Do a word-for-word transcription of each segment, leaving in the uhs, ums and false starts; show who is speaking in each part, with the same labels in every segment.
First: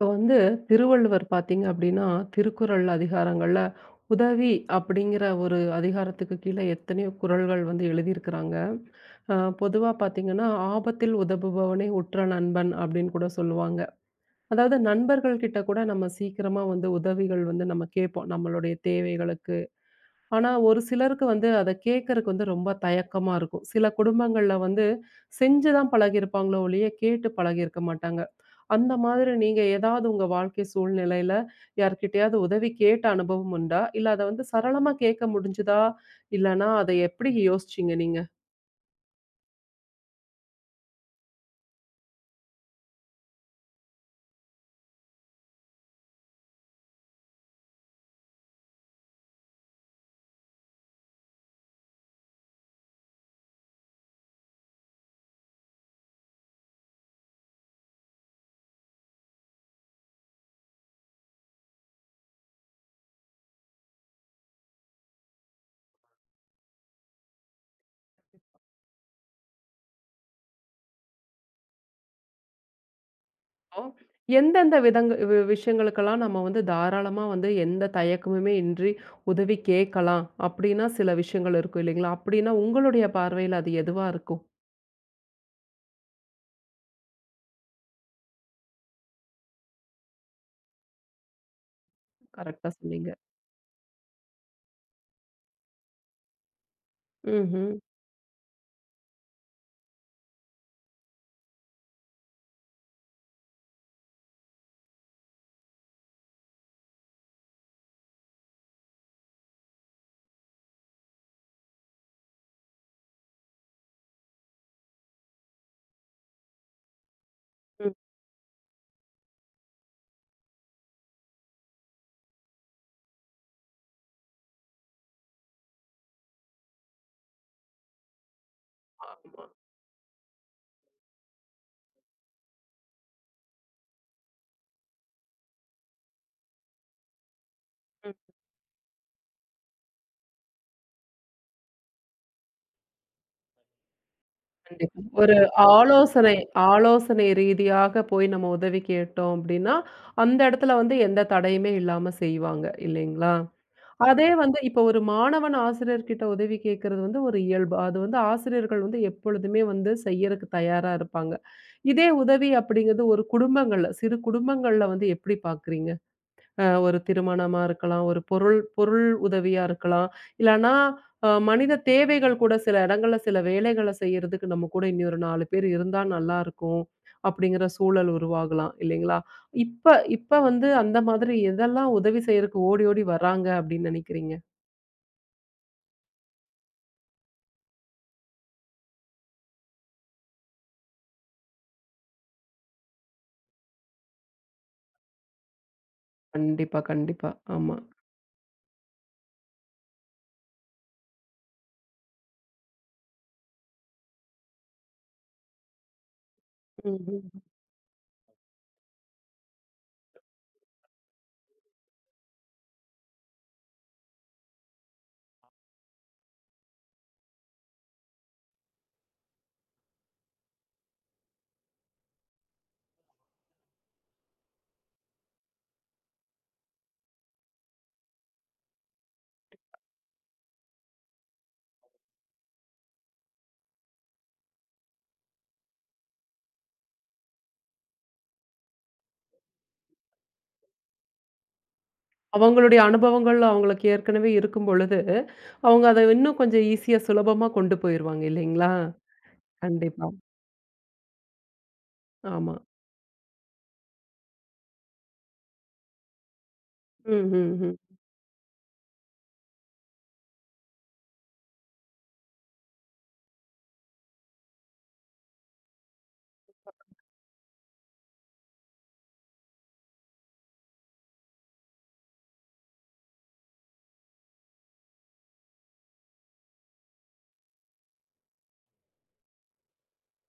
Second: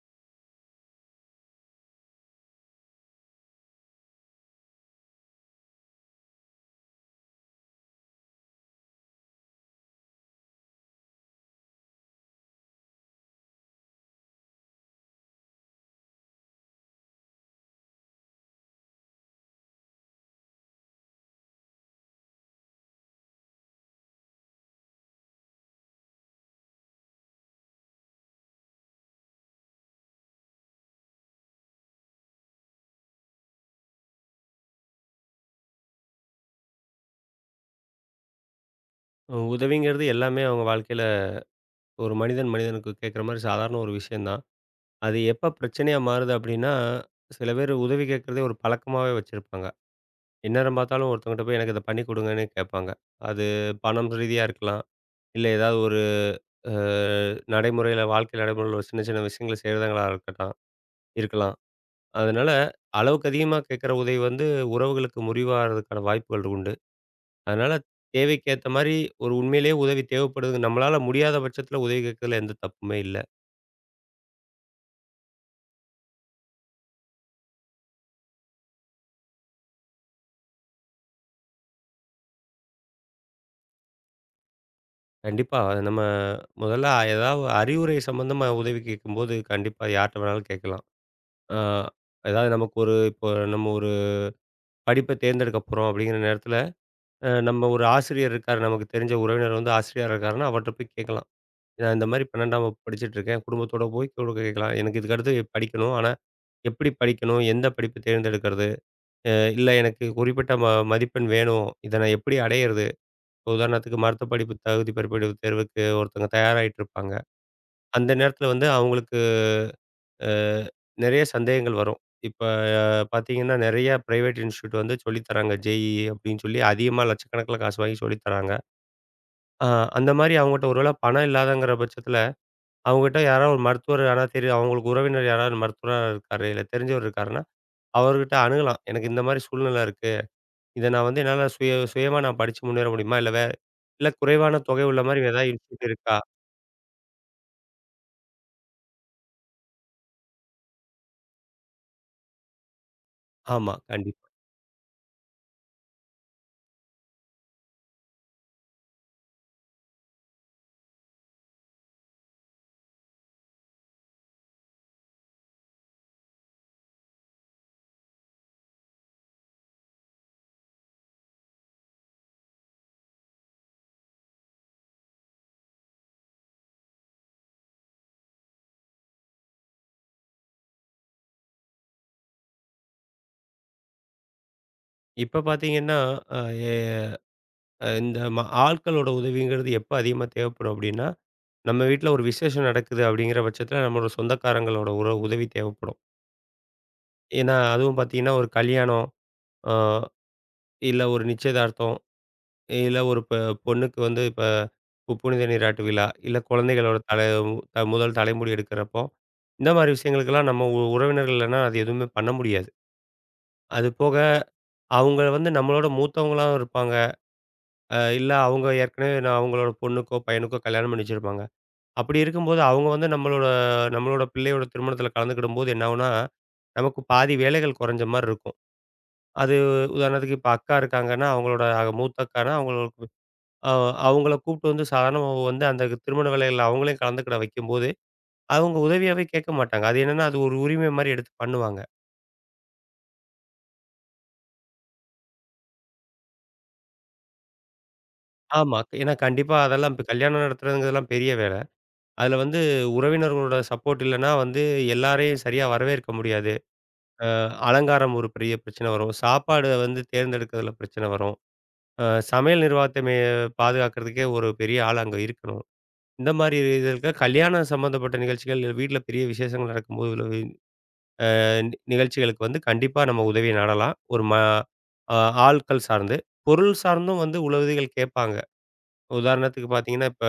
Speaker 1: இப்போ வந்து திருவள்ளுவர் பார்த்தீங்க அப்படின்னா, திருக்குறள் அதிகாரங்கள்ல உதவி அப்படிங்கிற ஒரு அதிகாரத்துக்கு கீழே எத்தனையோ குறள்கள் வந்து எழுதியிருக்கிறாங்க. அ பொதுவா பார்த்தீங்கன்னா, "ஆபத்தில் உதவுபவனே உற்ற நண்பன்" அப்படின்னு கூட சொல்லுவாங்க. அதாவது நண்பர்கள் கிட்ட கூட நம்ம சீக்கிரமா வந்து உதவிகள் வந்து நம்ம கேட்போம். நம்மளுடைய தேவைகளுக்கு, ஆனா, ஒரு சிலருக்கு வந்து அத கேட்கறக்கு வந்து ரொம்ப தயக்கமா இருக்கும். சில குடும்பங்கள்ல வந்து செஞ்சு தான் பழகியிருப்பாங்களோ ஒழிய, கேட்டு பழகியிருக்க மாட்டாங்க. அந்த மாதிரி நீங்க ஏதாவது உங்க வாழ்க்கை சூழ்நிலையில யார்கிட்டயாவது உதவி கேட்ட அனுபவம் உண்டா? இல்ல அத வந்து சரளமா கேட்க முடிஞ்சுதா? இல்லன்னா அத எப்படி யோசிச்சீங்க நீங்க?
Speaker 2: உதவிங்கிறது எல்லாமே அவங்க வாழ்க்கையில ஒரு மனிதன் மனிதனுக்கு கேட்குற மாரி சாதாரண ஒரு விஷயம் தான். அது எப்ப பிரச்சனையா மாறுது அப்டின்னா, சில பேர் உதவி கேட்கிறதே ஒரு பழக்கமாவே வச்சிருப்பாங்க. எந்நேரம் பார்த்தாலும் ஒருத்தவங்கட்ட போய் எனக்கு இத பண்ணி குடுங்கன்னு கேட்பாங்க. அது பணம் ரீதியா இருக்கலாம். இல்ல ஏதாவது ஒரு அ நடைமுறையில வாழ்க்கை நடைமுறையில ஒரு சின்ன சின்ன விஷயங்கள செய்றதங்களா இருக்கட்டும் இருக்கலாம். அதனால அளவுக்கு அதிகமா கேட்குற உதவி வந்து உறவுகளுக்கு முறிவாகிறதுக்கான வாய்ப்புகள் உண்டு. அதனால தேவைக்கேத்த மாரி ஒரு உண்மையிலேயே உதவி தேவைப்படுது. நம்மளால முடியாத பட்சத்தில உதவி கேட்கறதுல எந்த தப்புமே இல்ல.
Speaker 1: ஓ. எந்தெந்த விதங்க வி விஷயங்களுக்கெல்லாம் நம்ம வந்து தாராளமா வந்து எந்த தயக்கமுமே இன்றி உதவி கேட்கலாம் அப்படின்னா, சில விஷயங்கள் இருக்கும் இல்லைங்களா? அப்படின்னா உங்களுடைய பார்வையில அது எதுவா இருக்கும்?
Speaker 2: கண்டிப்பா அத நம்ம முதல்ல ஏதாவது அறிவுரை சம்மந்தமா உதவி கேட்கும்போது கண்டிப்பா யார்ட்ட வேணாலும் கேட்கலாம். ஆ ஏதாவது
Speaker 1: கரெக்ட்டா
Speaker 2: நமக்கு ஒரு
Speaker 1: சொன்னீங்க.
Speaker 2: இப்போ நம்ம ஒரு படிப்ப தேர்ந்தெடுக்க போறோம் அப்படிங்கிற நேரத்தில, அ நம்ம
Speaker 1: ம்ஹ்ம்.
Speaker 2: ஒரு ஆசிரியர் இருக்காரு. நமக்கு தெரிஞ்ச உறவினர் வந்து ஆசிரியரா இருக்காருன்னா, அவர்ட்ட போய் கேட்கலாம். நான் இந்த மாரி பன்னிரெண்டாம் வகுப்பு படிச்சுட்டு இருக்கேன். குடும்பத்தோட போய் கூட கேட்கலாம். எனக்கு இதுக்கு அடுத்து படிக்கணும். ஆனா எப்படி படிக்கணும்? எந்த படிப்பு தேர்ந்தெடுக்கிறது? அ இல்ல எனக்கு குறிப்பிட்ட ம மதிப்பெண் வேணும். இத நான் எப்படி அடையிறது? இப்ப உதாரணத்துக்கு மருத்துவ படிப்பு தகுதி பிற்படிவு தேர்வுக்கு ஒருத்தங்க தயாராயிட்டு இருப்பாங்க.
Speaker 1: ம்.
Speaker 2: அந்த நேரத்தில வந்து அவங்களுக்கு அ நெறைய சந்தேகங்கள் வரும். இப்ப பார்த்தீங்கன்னா, நெறைய பிரைவேட் இன்ஸ்டிடியூட் வந்து சொல்லி தராங்க. J E E அப்படின்னு சொல்லி அதிகமா லட்சக்கணக்கில காசு வாங்கி சொல்லி தராங்க.
Speaker 1: ஆமா.
Speaker 2: அ அந்த மாரி அவங்கட்ட ஒரு வேள பணம் இல்லாதங்கிற பட்சத்தில, அவங்ககிட்ட யாராவது ஒரு மருத்துவர் யாராவது தெரியும் அவங்களுக்கு உறவினர் யாராவது மருத்துவரா இருக்காரு, இல்ல தெரிஞ்சவர் இருக்காருன்னா,
Speaker 1: ம்.
Speaker 2: அவர்கிட்ட அணுகலாம். எனக்கு இந்த மாரி சூழ்நிலை இருக்கு. இத நான் வந்து என்னால சுய சுயமா நான் படிச்சு முன்னேற முடியுமா? இல்ல வே இல்ல குறைவான தொகை
Speaker 1: கண்டிப்பா. கண்டிப்பா.
Speaker 2: உள்ள மாரி
Speaker 1: ஒரு
Speaker 2: ஏதாவது இன்ஸ்டிடியூட் இருக்கா?
Speaker 1: ஆலோசனை ஆலோசனை ரீதியாக போய் நம்ம உதவி கேட்டோம் அப்டின்னா, அந்த இடத்துல வந்து எந்த தடையுமே இல்லாம செய்வாங்க இல்லைங்களா?
Speaker 2: ஆமா,
Speaker 1: அதே
Speaker 2: கண்டிப்பா.
Speaker 1: வந்து இப்ப ஒரு மாணவன் ஆசிரியர்கிட்ட உதவி கேட்கறது வந்து ஒரு இயல்பு. அது வந்து ஆசிரியர்கள் வந்து எப்பொழுதுமே வந்து செய்யறக்கு தயாரா இருப்பாங்க. இதே உதவி அப்படிங்கிறது ஒரு குடும்பங்கள்ல சிறு குடும்பங்கள்ல வந்து எப்படி பார்க்குறீங்க? அ ஒரு திருமணமா இருக்கலாம், ஒரு பொருள் பொருள் உதவியா இருக்கலாம். இல்லன்னா அ மனித தேவைகள் கூட சில இடங்கள்ல சில வேலைகள செய்யறதுக்கு நம்ம கூட இனி ஒரு நாலு பேர் இருந்தா நல்லா இருக்கும். அப்படிங்கிற சூழல் உருவாகலாம் இல்லைங்களா? இப்ப இப்ப வந்து அந்த மாதிரி எதெல்லாம் உதவி செய்யறக்கு ஓடி ஓடி வராங்க அப்படின்னு நினைக்கிறீங்க?
Speaker 2: இப்ப பாத்தீங்கன்னா, அ எ இந்த ம ஆட்களோட உதவிங்கிறது எப்ப அதிகமா தேவைப்படும் அப்டின்னா, நம்ம வீட்ல ஒரு விசேஷம் நடக்குது அப்டிங்கிற பட்சத்துல நம்மளோட சொந்தக்காரங்களோட ஒரு உதவி தேவைப்படும்.
Speaker 1: கண்டிப்பா, கண்டிப்பா.
Speaker 2: ஏன்னா,
Speaker 1: ஆமா.
Speaker 2: அதுவும் பாத்தீங்கன்னா, ஒரு கல்யாணம், அ இல்ல ஒரு நிச்சயதார்த்தம் இல்ல ஒரு பெ பொண்ணுக்கு வந்து இப்ப பு புனித நீராட்டு விழா, இல்ல குழந்தைகளோட தலை
Speaker 1: ம்ஹ்ம்.
Speaker 2: த முதல் தலைமுடி எடுக்கிறப்போ, இந்த மாரி விஷயங்களுக்கெல்லாம் நம்ம உ உறவினர்கள் இல்லன்னா அது எதுவுமே பண்ண முடியாது. அது போக அவங்க வந்து நம்மளோட மூத்தவங்களாவும் இருப்பாங்க. அ இல்ல அவங்க ஏற்கனவே நான் அவங்களோட பொண்ணுக்கோ, பையனுக்கோ கல்யாணம் பண்ணி வச்சிருப்பாங்க. அப்படி இருக்கும்போது அவங்க வந்து நம்மளோட நம்மளோட பிள்ளையோட திருமணத்தில கலந்துக்கிடும்போது என்ன ஆகும்னா, நமக்கு பாதி வேலைகள் குறைஞ்ச மாரி இருக்கும். அது உதாரணத்துக்கு இப்ப அக்கா இருக்காங்கன்னா, அவங்களோட அக- மூத்த அக்கான்னா அவங்களுக்கு அ அவங்கள கூப்பிட்டு வந்து சாதாரணமா வந்து அந்த திருமண வேலைகள்ல அவங்களையும் கலந்துக்கிட வைக்கும்போது, அவங்க உதவியாவே கேட்க மாட்டாங்க. அது என்னன்னா, அது ஒரு உரிமை மாரி எடுத்து பண்ணுவாங்க.
Speaker 1: அவங்களுடைய அனுபவங்கள் அவங்களுக்கு ஏற்கனவே இருக்கும் பொழுது, அவங்க அத இன்னும் கொஞ்சம் ஈஸியா சுலபமா கொண்டு போயிருவாங்க இல்லைங்களா?
Speaker 2: ஆமா. ஏன்னா கண்டிப்பா அதெல்லாம் இப்ப
Speaker 1: கண்டிப்பா.
Speaker 2: கல்யாணம் நடத்துறதுங்கிறதெல்லாம் பெரிய வேலை. அதுல
Speaker 1: ஆமா.
Speaker 2: வந்து உறவினர்களோட சப்போர்ட் இல்லன்னா வந்து எல்லாரையும் சரியா வரவேற்க முடியாது. அ
Speaker 1: ம், ம், ம்.
Speaker 2: அலங்காரம் ஒரு பெரிய பிரச்சனை வரும். சாப்பாடு வந்து தேர்ந்தெடுக்கிறதுல பிரச்சனை வரும். அ சமையல் நிர்வாகத்த மே பாதுகாக்கிறதுக்கே ஒரு பெரிய ஆள் அங்க இருக்கணும். இந்த மாரி இது இருக்க கல்யாணம் சம்மந்தப்பட்ட நிகழ்ச்சிகள் வீட்ல பெரிய விசேஷங்கள் நடக்கும்போது நி நிகழ்ச்சிகளுக்கு வந்து கண்டிப்பா நம்ம உதவிய நாடலாம். ஒரு ம அ ஆள்கள் சார்ந்து. பொருள் சார்ந்தும் வந்து உதவிகள் கேட்பாங்க. உதாரணத்துக்கு பார்த்தீங்கன்னா, இப்ப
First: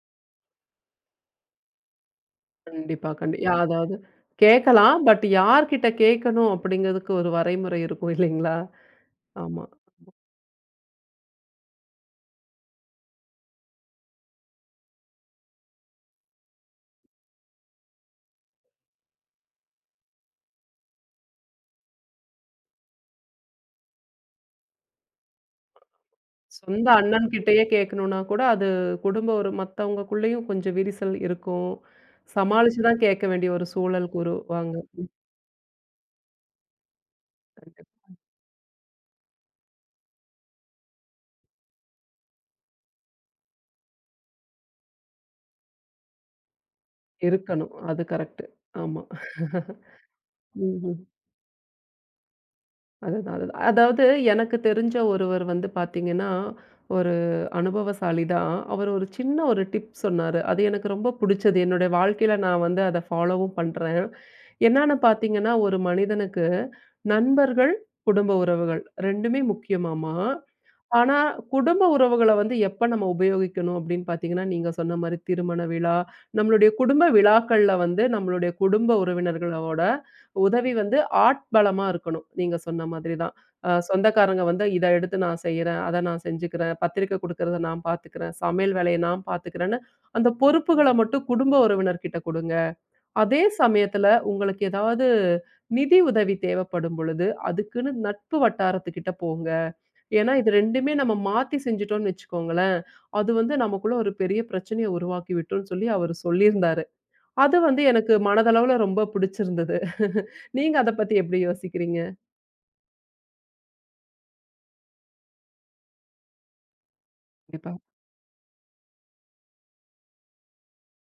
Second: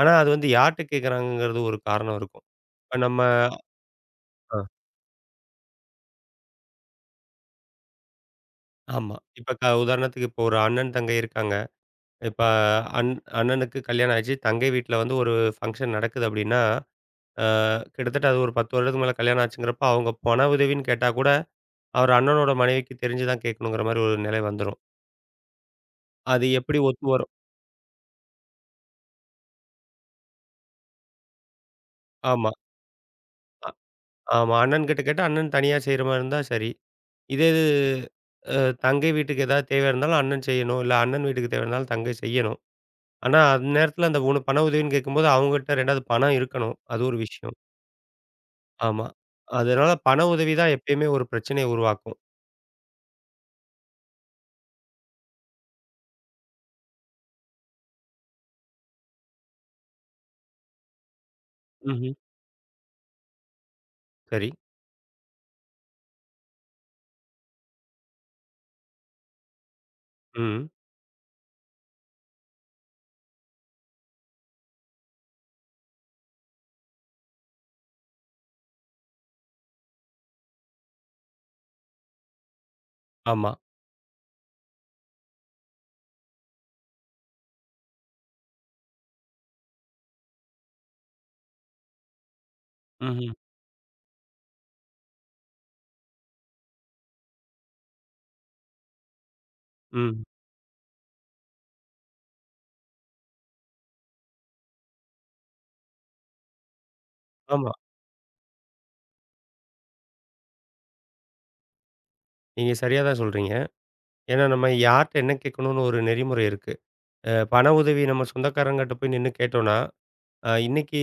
Speaker 2: ஆனா அது வந்து யார்ட்ட கேட்குறாங்கங்கிறது ஒரு காரணம் இருக்கும். இப்ப
Speaker 1: கண்டிப்பா,
Speaker 2: நம்ம
Speaker 1: கண்டி யா அதாவது
Speaker 2: அ
Speaker 1: கேட்கலாம். பட் யார்கிட்ட கேட்கணும் அப்படிங்கிறதுக்கு ஒரு வரைமுறை இருக்கும் இல்லைங்களா?
Speaker 2: ஆமா. இப்ப
Speaker 1: ஆமா.
Speaker 2: க உதாரணத்துக்கு இப்போ ஒரு அண்ணன், தங்கை இருக்காங்க. இப்ப அண் அண்ணனுக்கு கல்யாணம் ஆச்சு. தங்கை வீட்ல வந்து ஒரு ஃபங்ஷன் நடக்குது அப்படின்னா, அ கிட்டத்தட்ட அது ஒரு பத்து வருடத்துக்கு மேல கல்யாணம் ஆச்சுங்கிறப்ப, அவங்க பண உதவின்னு கேட்டா கூட, அவர் அண்ணனோட மனைவிக்கு தெரிஞ்சு தான் கேட்கணுங்கிற மாரி ஒரு நிலை வந்துரும். அது எப்படி
Speaker 1: சொந்த
Speaker 2: ஒத்து
Speaker 1: அண்ணன்
Speaker 2: வரும்?
Speaker 1: கிட்டயே கேட்கணும்னா கூட அது குடும்ப ஒரு மத்தவங்கக்குள்ளேயும் கொஞ்சம் விரிசல் இருக்கும்.
Speaker 2: ஆமா,
Speaker 1: சமாளிச்சு தான் கேட்க வேண்டிய ஒரு சூழலுக்கு
Speaker 2: ஆமா.
Speaker 1: உருவாங்க.
Speaker 2: அண்ணன்கிட்ட கேட்டா, அண்ணன் தனியா செய்ற மாரி இருந்தா சரி. இதே இது
Speaker 1: கண்டிப்பா
Speaker 2: அ தங்கை வீட்டுக்கு ஏதாவது தேவை இருந்தாலும் அண்ணன் செய்யணும். இல்ல அண்ணன் வீட்டுக்கு தேவை இருந்தாலும் தங்கை செய்யணும். ஆனா, அந்நேரத்துல அந்த உன பண உதவின்னு கேட்கும்போது, அவங்ககிட்ட ரெண்டாவது பணம் இருக்கணும். அது ஒரு விஷயம்.
Speaker 1: இருக்கணும். அது கரெக்ட்டு. ஆமா.
Speaker 2: ஆமா. அதனால பண உதவி தான்
Speaker 1: ம்ஹ்ம்.
Speaker 2: எப்பயுமே ஒரு பிரச்சனைய உருவாக்கும்.
Speaker 1: அதுதான், அதுதான். அதாவது எனக்கு தெரிஞ்ச ஒருவர் வந்து பார்த்தீங்கன்னா, ஒரு அனுபவசாலி தான். அவர் ஒரு சின்ன ஒரு டிப் சொன்னாரு. அது எனக்கு ரொம்ப புடிச்சது. என்னுடைய
Speaker 2: ம்ஹ்ம்.
Speaker 1: வாழ்க்கையில நான் வந்து அத ஃபாலோவும் பண்றேன்.
Speaker 2: சரி.
Speaker 1: என்னான்னு பார்த்தீங்கன்னா, ஒரு மனிதனுக்கு நண்பர்கள், குடும்ப உறவுகள் ரெண்டுமே முக்கியமாமா.
Speaker 2: ம்.
Speaker 1: ஆனா, குடும்ப உறவுகள வந்து எப்ப நம்ம உபயோகிக்கணும் அப்படின்னு பார்த்தீங்கன்னா, நீங்க சொன்ன மாரி திருமண விழா, நம்மளுடைய குடும்ப விழாக்கள்ல வந்து நம்மளுடைய குடும்ப உறவினர்களோட உதவி வந்து ஆட்பலமா இருக்கணும். நீங்க சொன்ன மாதிரி தான்.
Speaker 2: ஆமா.
Speaker 1: அ சொந்தக்காரங்க வந்து இத எடுத்து நான் செய்றேன், அத நான் செஞ்சுக்கிறேன், பத்திரிக்கை குடுக்கறத நான் பார்த்துக்கிறேன், சமையல் வேலைய நான் பார்த்துக்கிறேன்னு அந்த பொறுப்புகள மட்டும் குடும்ப உறவினர்கிட்ட குடுங்க.
Speaker 2: ம்ஹ்ம்.
Speaker 1: அதே சமயத்துல உங்களுக்கு ஏதாவது நிதி உதவி தேவைப்படும் பொழுது, அதுக்குன்னு நட்பு வட்டாரத்துக்கிட்ட போங்க.
Speaker 2: ம்.
Speaker 1: ஏன்னா, இது ரெண்டுமே நம்ம மாத்தி செஞ்சுட்டோம்னு வச்சுக்கோங்களேன், அது வந்து நமக்குள்ள ஒரு பெரிய பிரச்சனைய உருவாக்கி விட்டுரும்ன்னு சொல்லி அவரு சொல்லியிருந்தாரு. அது
Speaker 2: ஆமா.
Speaker 1: வந்து எனக்கு மனதளவுல ரொம்ப புடிச்சிருந்தது. நீங்க அத பத்தி எப்படி யோசிக்கிறீங்க?
Speaker 2: நீங்க சரியா தான் சொல்றீங்க. ஏன்னா, நம்ம யார்ட்ட என்ன கேட்கணும்னு ஒரு நெறிமுறை இருக்கு. அ பண
Speaker 1: கண்டிப்பா.
Speaker 2: உதவி நம்ம சொந்தக்காரங்ககிட்ட போய் நின்னு கேட்டோம்னா அ இன்னைக்கு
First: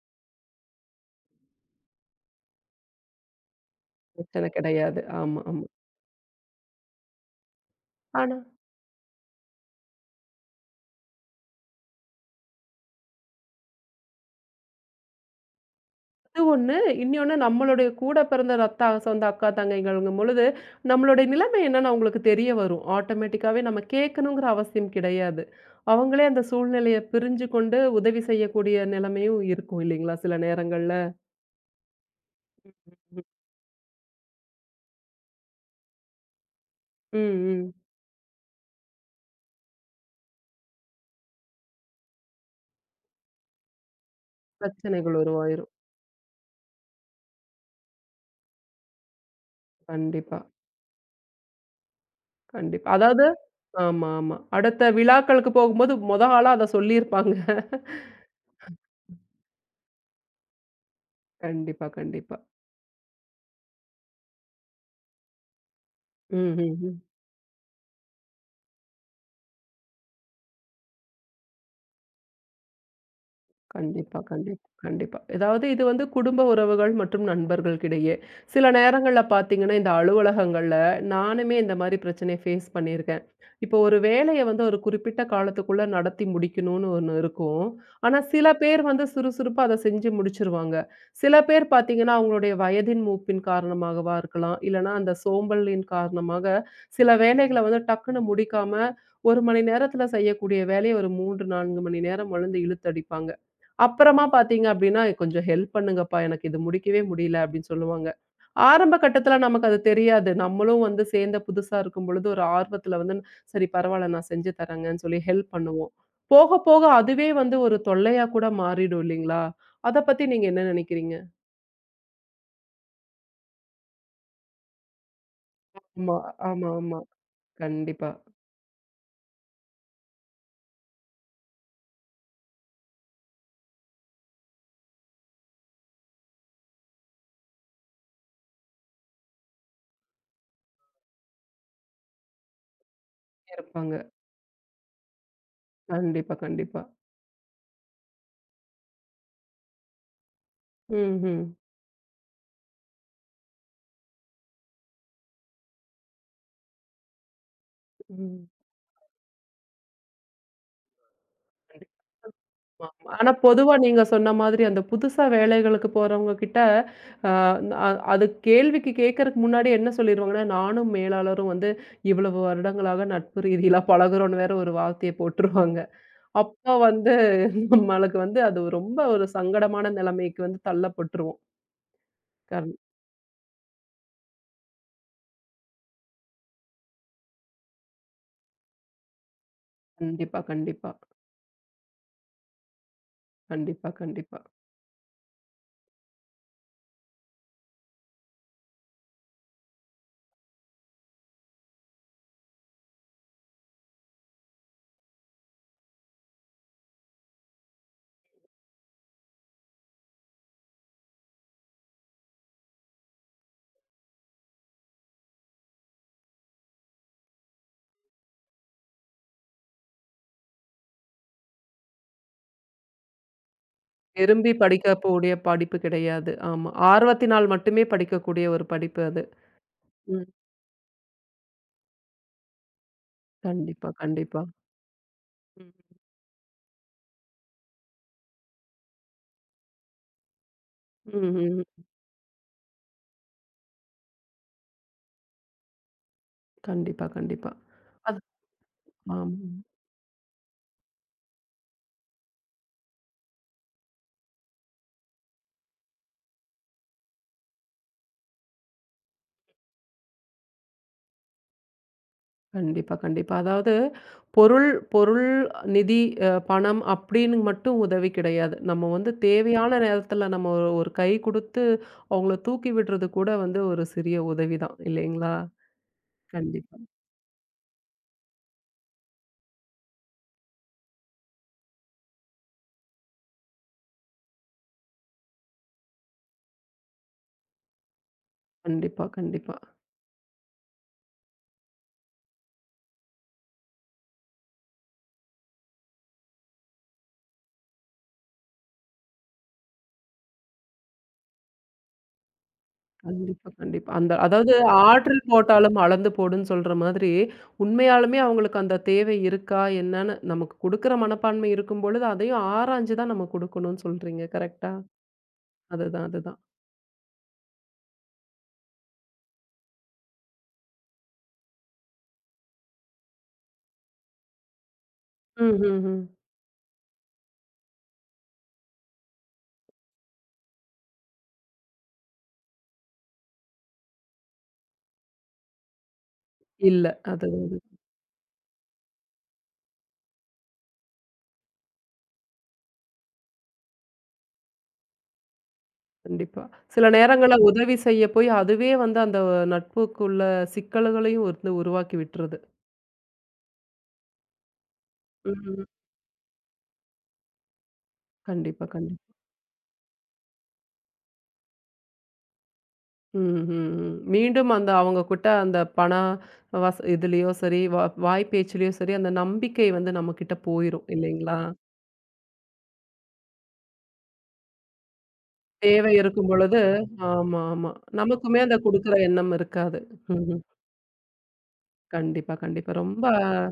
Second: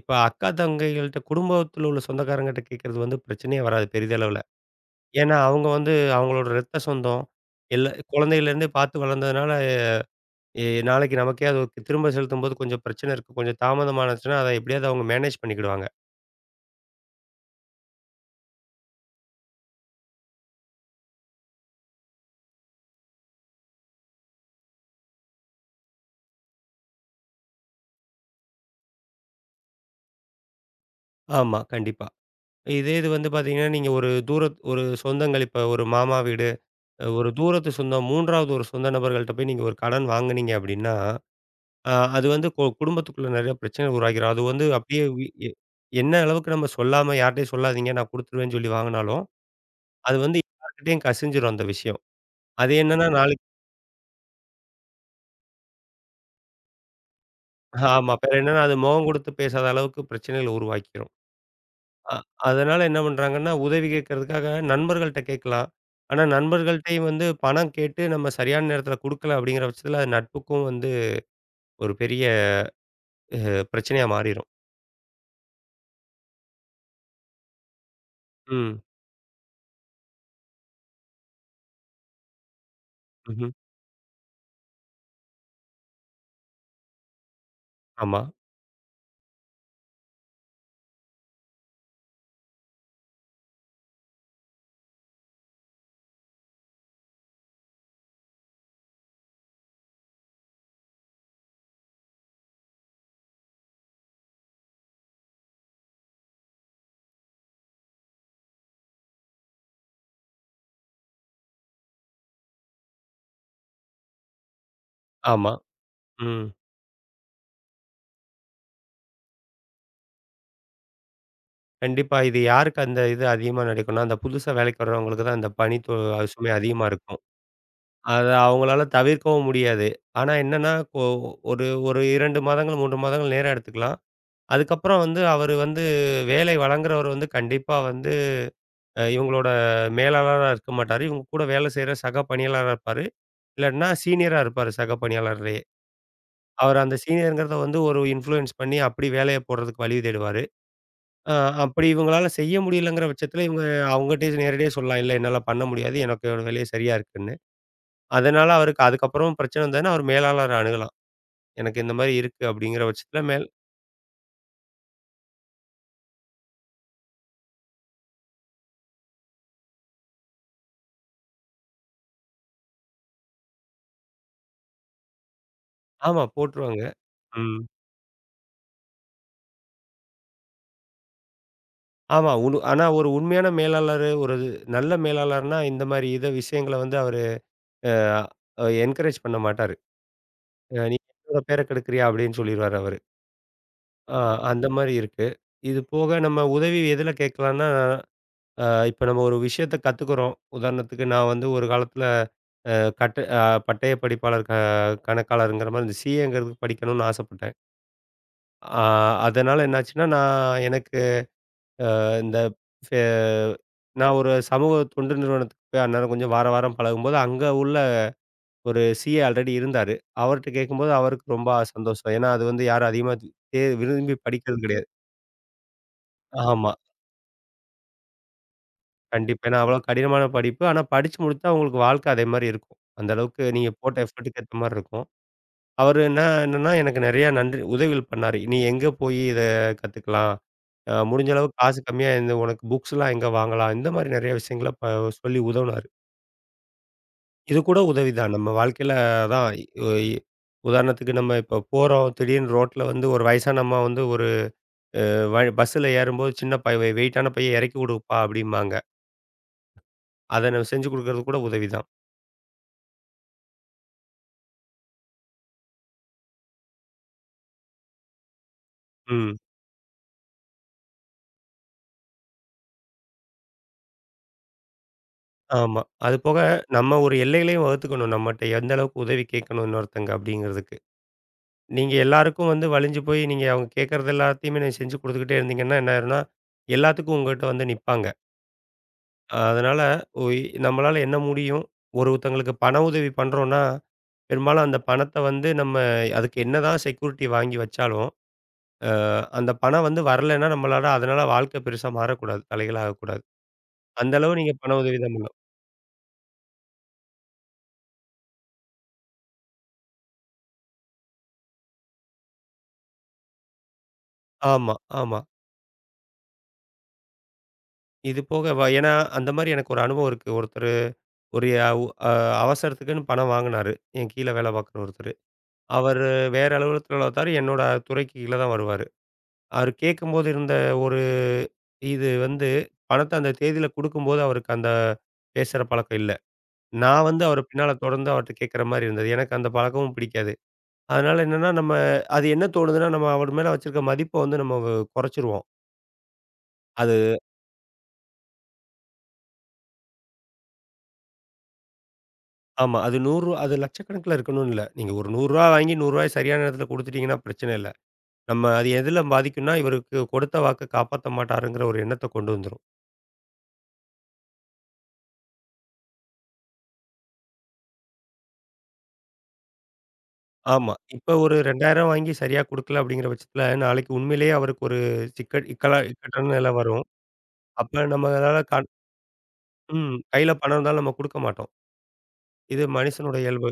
Speaker 2: இப்ப அக்கா, தங்கைகள்ட்ட குடும்பத்துல உள்ள சொந்தக்காரங்ககிட்ட கேட்கறது வந்து பிரச்சனையே வராது பெரிதளவுல.
Speaker 1: பிரச்சனை கிடையாது.
Speaker 2: ஏன்னா,
Speaker 1: ஆமா, ஆமா.
Speaker 2: அவங்க வந்து அவங்களோட ரத்த சொந்தம். எல்லா
Speaker 1: ஆனா
Speaker 2: குழந்தையிலேருந்தே பார்த்து வளர்ந்ததுனால, எ நாளைக்கு நமக்கே அது ஒரு திரும்ப செலுத்தும்போது கொஞ்சம் பிரச்சனை இருக்கு. கொஞ்சம் தாமதமானுச்சுன்னா, அத எப்படியாவது அவங்க மேனேஜ் பண்ணிக்கிடுவாங்க.
Speaker 1: அது ஒண்ணு. இன்னொன்னு நம்மளுடைய கூட பிறந்த ரத்த அ- சொந்த அக்கா, தங்கைகள்ங்கும் பொழுது, நம்மளுடைய நிலைமை என்னன்னு அவங்களுக்கு தெரிய வரும். ஆட்டோமேட்டிக்காவே நம்ம கேட்கணுங்கிற அவசியம் கிடையாது. அவங்களே அந்த சூழ்நிலைய பிரிஞ்சு கொண்டு உதவி செய்யக்கூடிய நிலைமையும் இருக்கும் இல்லைங்களா? சில நேரங்கள்ல.
Speaker 2: ஆமா, கண்டிப்பா. இதே இது வந்து பார்த்தீங்கன்னா, நீங்க ஒரு தூரத் ஒரு சொந்தங்கள் இப்ப ஒரு மாமா வீடு, அஹ்
Speaker 1: ம்,
Speaker 2: ஒரு தூரத்து
Speaker 1: ம்.
Speaker 2: சொந்தம், மூன்றாவது ஒரு சொந்த நபர்கள்ட்ட போய் நீங்க ஒரு கடன் வாங்குனீங்க அப்படின்னா ஆ அது வந்து கு குடும்பத்துக்குள்ள நெறைய பிரச்சனை உருவாக்கிரும். அது வந்து அப்படியே
Speaker 1: பிரச்சனைகள்
Speaker 2: வி எ
Speaker 1: உருவாயிரும்.
Speaker 2: என்ன அளவுக்கு நம்ம சொல்லாம யார்ட்டயும் சொல்லாதீங்க, நான் குடுத்துருவேன்னு சொல்லி வாங்குனாலும், அது வந்து
Speaker 1: கண்டிப்பா,
Speaker 2: யார்கிட்டயும் கசிஞ்சிரும் அந்த விஷயம். அது
Speaker 1: கண்டிப்பா.
Speaker 2: என்னன்னா
Speaker 1: அதாவது
Speaker 2: நாளைக்கு
Speaker 1: ஆமா, ஆமா. அடுத்த விழாக்களுக்கு போகும்போது மொத ஆளா அத சொல்லியிருப்பாங்க.
Speaker 2: ஆமா. வேற என்னன்னா அது முகம் குடுத்து பேசாத அளவுக்கு பிரச்சனைகள உருவாக்கிரும்.
Speaker 1: கண்டிப்பா,
Speaker 2: அ
Speaker 1: கண்டிப்பா.
Speaker 2: அதனால என்ன பண்றாங்கன்னா, உதவி கேட்கறதுக்காக நண்பர்கள்ட்ட கேட்கலாம். ஆனா
Speaker 1: ம், ம், ம்.
Speaker 2: நண்பர்கள்ட்டயும் வந்து பணம் கேட்டு நம்ம சரியான நேரத்தில குடுக்கல அப்படிங்கிற பட்சத்தில, அது நட்புக்கும் வந்து ஒரு பெரிய பிரச்சனையா
Speaker 1: கண்டிப்பா,
Speaker 2: மாறிரும்.
Speaker 1: கண்டிப்பா, கண்டிப்பா. ஏதாவது இது வந்து குடும்ப உறவுகள் மற்றும் நண்பர்களுக்கிடையே. சில
Speaker 2: ம்.
Speaker 1: நேரங்கள்ல பார்த்தீங்கன்னா, இந்த அலுவலகங்கள்ல நானுமே இந்த மாரி பிரச்சனைய ஃபேஸ் பண்ணியிருக்கேன்.
Speaker 2: ம்ஹ்ம்.
Speaker 1: இப்போ ஒரு வேலைய வந்து ஒரு குறிப்பிட்ட காலத்துக்குள்ள நடத்தி முடிக்கணும்னு ஒண்ணு இருக்கும். ஆனா
Speaker 2: ஆமா,
Speaker 1: சில பேர் வந்து சுறுசுறுப்பா அத செஞ்சு முடிச்சுருவாங்க. சில பேர் பார்த்தீங்கன்னா, அவங்களுடைய வயதின் மூப்பின் காரணமாகவா இருக்கலாம். இல்லன்னா அந்த சோம்பலின் காரணமாக சில வேலைகள வந்து டக்குனு முடிக்காம ஒரு மணி நேரத்துல செய்யக்கூடிய வேலைய ஒரு மூன்று, நான்கு மணி நேரம் வந்து இழுத்தடிப்பாங்க. அப்புறமா பார்த்தீங்க அப்படின்னா, "கொஞ்சம் ஹெல்ப் பண்ணுங்கப்பா, எனக்கு இது முடிக்கவே முடியல" அப்படின்னு சொல்லுவாங்க. ஆரம்ப கட்டத்தில நமக்கு அது தெரியாது. நம்மளும் வந்து சேர்ந்த புதுசா இருக்கும்பொழுது, ஒரு ஆர்வத்தில வந்து, "சரி பரவால்ல நான் செஞ்சு தரேங்கன்னு" சொல்லி ஹெல்ப்
Speaker 2: ஆமா.
Speaker 1: பண்ணுவோம்.
Speaker 2: ம்.
Speaker 1: போக போக அதுவே வந்து ஒரு தொல்லையா கூட மாறிடும் இல்லைங்களா? அத பத்தி நீங்க என்ன நினைக்கிறீங்க?
Speaker 2: கண்டிப்பா. இது யாருக்கு அந்த இது அதிகமா நடக்கும்னா, அந்த புதுசா வேலைக்கு வரவங்களுக்கு தான் அந்த பணி தொ
Speaker 1: ஆமா,
Speaker 2: சுமை
Speaker 1: ஆமா,
Speaker 2: அதிகமா
Speaker 1: ஆமா.
Speaker 2: இருக்கும்.
Speaker 1: கண்டிப்பா.
Speaker 2: அத அவங்களால தவிர்க்கவும் முடியாது. ஆனா என்னன்னா, கொ ஒரு ஒரு இரண்டு மாதங்கள், மூன்று மாதங்கள் நேரம் எடுத்துக்கலாம். அதுக்கப்புறம் வந்து அவரு வந்து வேலை வழங்குறவர் வந்து கண்டிப்பா வந்து அ இவங்களோட மேலாளரா இருக்க மாட்டாரு. இவங்க கூட வேலை செய்ற சக பணியாளரா இருப்பாரு. இல்லாட்டினா
Speaker 1: இருப்பாங்க.
Speaker 2: சீனியரா இருப்பாரு சக பணியாளர்லயே.
Speaker 1: கண்டிப்பா,
Speaker 2: அவர்
Speaker 1: கண்டிப்பா.
Speaker 2: அந்த சீனியர்ங்கிறத வந்து ஒரு இன்ஃப்ளூயன்ஸ் பண்ணி அப்படி வேலைய போடுறதுக்கு வழி தேடுவாரு. அ
Speaker 1: ம்ஹ்ம்.
Speaker 2: அப்படி இவங்களால செய்ய முடியலங்கிற பட்சத்தில, இவங்க அவங்கட்டயே நேரடியா சொல்லலாம். "இல்ல என்னால பண்ண முடியாது. எனக்கு என்னோட வேலை சரியா இருக்குன்னு."
Speaker 1: ம்.
Speaker 2: அதனால அவருக்கு அதுக்கப்புறம் பிரச்சனை வந்ததுன்னா, அவர் மேலாளர அணுகலாம். "எனக்கு இந்த
Speaker 1: கண்டிப்பா.
Speaker 2: மாரி இருக்கு." அப்படிங்கிற
Speaker 1: ஆமா.
Speaker 2: பட்சத்தில
Speaker 1: ஆனா
Speaker 2: மேல்
Speaker 1: பொதுவா நீங்க சொன்ன மாதிரி அந்த புதுசா வேலைகளுக்கு போறவங்க கிட்ட, அ அ அது கேள்விக்கு கேட்கறக்கு முன்னாடி என்ன சொல்லிருவாங்கன்னா, நானும் மேலாளரும் வந்து இவ்வளவு வருடங்களாக நட்பு ரீதியில பழகுறோம்ன்னு வேற ஒரு வார்த்தைய போட்டுருவாங்க.
Speaker 2: ஆமா
Speaker 1: அப்ப
Speaker 2: போட்டுருவாங்க.
Speaker 1: வந்து
Speaker 2: ம்.
Speaker 1: நம்மளுக்கு வந்து அது ரொம்ப ஒரு சங்கடமான நிலைமைக்கு வந்து தள்ளப்பட்டுருவோம்.
Speaker 2: ஆமா. உனு
Speaker 1: கண்
Speaker 2: ஆனா ஒரு உண்மையான மேலாளரு, ஒரு நல்ல மேலாளர்னா, இந்த மாரி இத விஷயங்கள வந்து அவரு அ என்கரேஜ் பண்ண மாட்டாரு.
Speaker 1: கண்டிப்பா,
Speaker 2: அ
Speaker 1: கண்டிப்பா.
Speaker 2: "நீ என்னோட பேர கெடுக்குறியா?" அப்படின்னு சொல்லிருவாரு அவரு.
Speaker 1: கண்டிப்பா,
Speaker 2: ஆ
Speaker 1: கண்டிப்பா.
Speaker 2: அந்த மாரி இருக்கு. இது போக நம்ம உதவி எதுல கேட்கலான்னா இப்போ நம்ம ஒரு விஷயத்த கத்துக்கிறோம். உதாரணத்துக்கு நான் வந்து ஒரு காலத்தில அ கட்ட அ பட்டய படிப்பாளர் க கணக்காளருங்கிற மாரி இந்த சிஏங்கிறது படிக்கணும்னு ஆசைப்பட்டேன். ஆ அதனால என்னாச்சுன்னா, நான் எனக்கு இந்த ஃபே நான் ஒரு சமூக தொண்டு நிறுவனத்துக்கு போய் அந்நேரம் கொஞ்சம் வார வாரம் பழகும்போது, அங்க உள்ள ஒரு சிஏ ஆல்ரெடி இருந்தாரு. அவர்ட்ட கேட்கும்போது அவருக்கு ரொம்ப சந்தோஷம். ஏன்னா, அது வந்து யாரும் அதிகமா தே விரும்பி
Speaker 1: விரும்பி
Speaker 2: படிக்கிறது கிடையாது.
Speaker 1: படிக்கக்கூடிய படிப்பு கிடையாது. ஆமா.
Speaker 2: ஆமா.
Speaker 1: ஆர்வத்தினால் மட்டுமே படிக்கக்கூடிய ஒரு படிப்பு அது.
Speaker 2: கண்டிப்பா. ஏன்னா அவ்வளோ கடினமான
Speaker 1: ம்.
Speaker 2: படிப்பு. ஆனா படிச்சு முடிச்சா உங்களுக்கு வாழ்க்கை அதே மாரி இருக்கும். அந்த அளவுக்கு நீங்க
Speaker 1: கண்டிப்பா,
Speaker 2: போட்ட எஃபோர்ட்டுக்கு
Speaker 1: கண்டிப்பா.
Speaker 2: ஏத்த மாரி இருக்கும்.
Speaker 1: ம்.
Speaker 2: அவரு என்ன என்னன்னா எனக்கு நெறைய நன்றி உதவிகள் பண்ணாரு. நீ எங்க போய் இத கத்துக்கலாம்? அ முடிஞ்ச
Speaker 1: ம்.
Speaker 2: அளவு காசு
Speaker 1: ம்
Speaker 2: கம்மியா இந்த உனக்கு புக்ஸ்லாம் எங்க வாங்கலாம்? இந்த மாரி நெறைய விஷயங்கள ப சொல்லி உதவுனாரு.
Speaker 1: கண்டிப்பா, கண்டிப்பா.
Speaker 2: இது கூட உதவி
Speaker 1: அது
Speaker 2: தான். நம்ம வாழ்க்கையில
Speaker 1: ஆமா.
Speaker 2: தான் ஒ இ உதாரணத்துக்கு நம்ம இப்ப போறோம். திடீர்னு ரோட்ல வந்து ஒரு வயசான அம்மா வந்து ஒரு வ பஸ்ஸில ஏறும்போது சின்ன பை வெயிட்டான பைய இறக்கி விடுப்பா அப்டிம்பாங்க. அத நம்ம செஞ்சு குடுக்கறது கூட உதவி தான்.
Speaker 1: கண்டிப்பா, கண்டிப்பா. அதாவது பொருள் பொருள், நிதி, அ பணம் அப்படின்னு மட்டும் உதவி கிடையாது. நம்ம வந்து
Speaker 2: ம்.
Speaker 1: தேவையான நேரத்துல நம்ம ஒரு ஒரு கை குடுத்து அவங்கள தூக்கி விடுறது கூட வந்து ஒரு சிறிய உதவி தான் இல்லைங்களா?
Speaker 2: ஆமா. அது போக
Speaker 1: கண்டிப்பா,
Speaker 2: நம்ம ஒரு எல்லைகளையும் வகுத்துக்கணும். நம்மட்ட எந்த அளவுக்கு உதவி கேட்கணும் இன்னொருத்தங்க அப்படிங்கிறதுக்கு. நீங்க எல்லாருக்கும் வந்து வலிஞ்சு போய் நீங்க அவங்க கேட்கறது எல்லாத்தையுமே நீங்க செஞ்சு குடுத்துக்கிட்டே இருந்தீங்கன்னா, என்ன ஆயிரும்னா, எல்லாத்துக்கும் உங்ககிட்ட வந்து நிப்பாங்க.
Speaker 1: கண்டிப்பா, கண்டிப்பா.
Speaker 2: அதனால ஒய் நம்மளால என்ன முடியும்? ஒருத்தங்களுக்கு பண உதவி பண்றோம்னா, பெரும்பாலும் அந்த பணத்த வந்து நம்ம அதுக்கு என்னதான் செக்யூரிட்டி வாங்கி வச்சாலும், அ அந்த பணம் வந்து வரலைன்னா நம்மளால அதனால வாழ்க்கை பெருசா மாறக்கூடாது. தலைகீழா ஆகக்கூடாது.
Speaker 1: கண்டிப்பா, கண்டிப்பா.
Speaker 2: அந்த
Speaker 1: அந்த
Speaker 2: அளவு
Speaker 1: அதாவது
Speaker 2: நீங்க பண உதவி தான்
Speaker 1: ஆற்றில்
Speaker 2: பண்ணணும்.
Speaker 1: போட்டாலும் அளந்து போடுன்னு சொல்ற மாதிரி, உண்மையாலுமே அவங்களுக்கு அந்த தேவை இருக்கா என்னன்னு நமக்கு குடுக்குற மனப்பான்மை இருக்கும் பொழுது, அதையும் ஆராய்ஞ்சு தான் நம்ம குடுக்கணும்னு சொல்றீங்க. கரெக்ட்டா?
Speaker 2: ஆமா, ஆமா.
Speaker 1: அதுதான், அதுதான்.
Speaker 2: இது போக வ ஏன்னா, அந்த மாரி எனக்கு ஒரு அனுபவம் இருக்கு. ஒருத்தரு ஒரு அ உ அ அவசரத்துக்குன்னு பணம் வாங்குனாரு. என் கீழ வேல பார்க்குற ஒருத்தரு.
Speaker 1: ம்ஹ்ஹ்ம்.
Speaker 2: அவரு வேற அலுவலகத்துல உள்ளவரு என்னோட துறைக்கு கீழ தான் வருவாரு. அவரு கேட்கும்போது இருந்த ஒரு இது வந்து பணத்த அந்த தேதியில குடுக்கும்போது அவருக்கு அந்த பேசுற பழக்கம் இல்ல.
Speaker 1: இல்ல.
Speaker 2: நான் வந்து அவரு
Speaker 1: அதுதான்
Speaker 2: பின்னால தொடர்ந்து அவர்ட்ட கேட்குற மாரி இருந்தது. எனக்கு அந்த பழக்கமும் பிடிக்காது. அதனால என்னன்னா, நம்ம அது என்ன தோணுதுன்னா, நம்ம அவர் மேல வச்சிருக்க மதிப்ப வந்து நம்ம வ குறைச்சிருவோம்.
Speaker 1: கண்டிப்பா. சில நேரங்கள்ல உதவி செய்ய போய் அதுவே வந்து அந்த நட்புக்குள்ள சிக்கல்களையும் வந்து உருவாக்கி விட்டுருது.
Speaker 2: ஆமா. அது நூறு அது லட்சக்கணக்கில இருக்கணும்னு இல்ல. நீங்க ஒரு நூறு ரூபாய்
Speaker 1: ம்.
Speaker 2: வாங்கி நூறு ரூபாய் சரியான நேரத்தில குடுத்துட்டீங்கன்னா பிரச்சனை இல்ல. நம்ம
Speaker 1: கண்டிப்பா,
Speaker 2: அது எதுல
Speaker 1: கண்டிப்பா.
Speaker 2: பாதிக்கும்னா, இவருக்கு கொடுத்த வாக்க காப்பாத்த மாட்டாருங்கிற ஒரு எண்ணத்த கொண்டு வந்துரும்.
Speaker 1: ம், ம், ம். மீண்டும் அந்த அவங்க கிட்ட அந்த பண வச இதுலயோ சரி, வா வாய் பேச்சுலயோ சரி, அந்த நம்பிக்கை வந்து நம்மகிட்ட
Speaker 2: ஆமா.
Speaker 1: போயிரும்
Speaker 2: இப்ப ஒரு
Speaker 1: இல்லைங்களா?
Speaker 2: இரண்டாயிரம் வாங்கி சரியா குடுக்கல அப்படிங்கிற பட்சத்தில, நாளைக்கு உண்மையிலேயே அவருக்கு ஒரு சிக்கல் இக்கலா
Speaker 1: தேவை இருக்கும்
Speaker 2: இக்கட்டான நிலை
Speaker 1: பொழுது
Speaker 2: வரும்.
Speaker 1: ஆமா, ஆமா.
Speaker 2: அப்ப
Speaker 1: நமக்குமே
Speaker 2: நம்மளால
Speaker 1: அத
Speaker 2: கண்
Speaker 1: குடுக்குற எண்ணம் இருக்காது.
Speaker 2: ம். கையில பணம் இருந்தாலும் நம்ம குடுக்க மாட்டோம்.
Speaker 1: கண்டிப்பா,
Speaker 2: இது
Speaker 1: கண்டிப்பா. ரொம்ப
Speaker 2: மனுஷனோட இயல்பு.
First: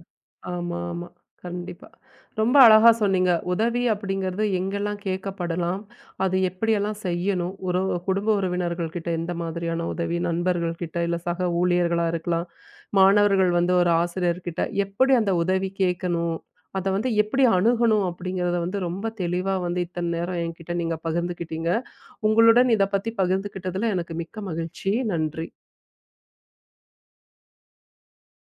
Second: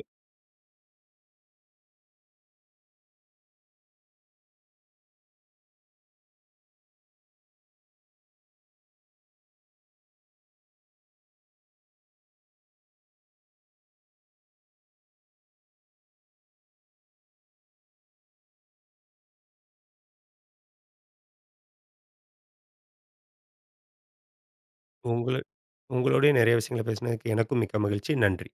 Speaker 1: ஆமா, ஆமா. கண்டிப்பா. ரொம்ப அழகா சொன்னீங்க. உதவி அப்படிங்கிறது எங்கெல்லாம் கேட்கப்படலாம்? அது எப்படியெல்லாம் செய்யணும்? ஒரு குடும்ப உறவினர்கள் கிட்ட எந்த மாதிரியான உதவி? நண்பர்கள் கிட்ட, இல்ல சக ஊழியர்களா இருக்கலாம். மாணவர்கள் வந்து ஒரு ஆசிரியர்கிட்ட எப்படி அந்த உதவி கேட்கணும்? அத வந்து எப்படி அணுகணும்? அப்படிங்கிறத வந்து ரொம்ப தெளிவா வந்து இத்தன நேரம் என்கிட்ட நீங்க பகிர்ந்துக்கிட்டீங்க. உங்களுடன் இத பத்தி பகிர்ந்துக்கிட்டதுல எனக்கு மிக்க மகிழ்ச்சி.
Speaker 2: உங்களு
Speaker 1: நன்றி.
Speaker 2: உங்களோடயே நெறைய விஷயங்கள பேசினதுக்கு எனக்கும் மிக்க மகிழ்ச்சி. நன்றி.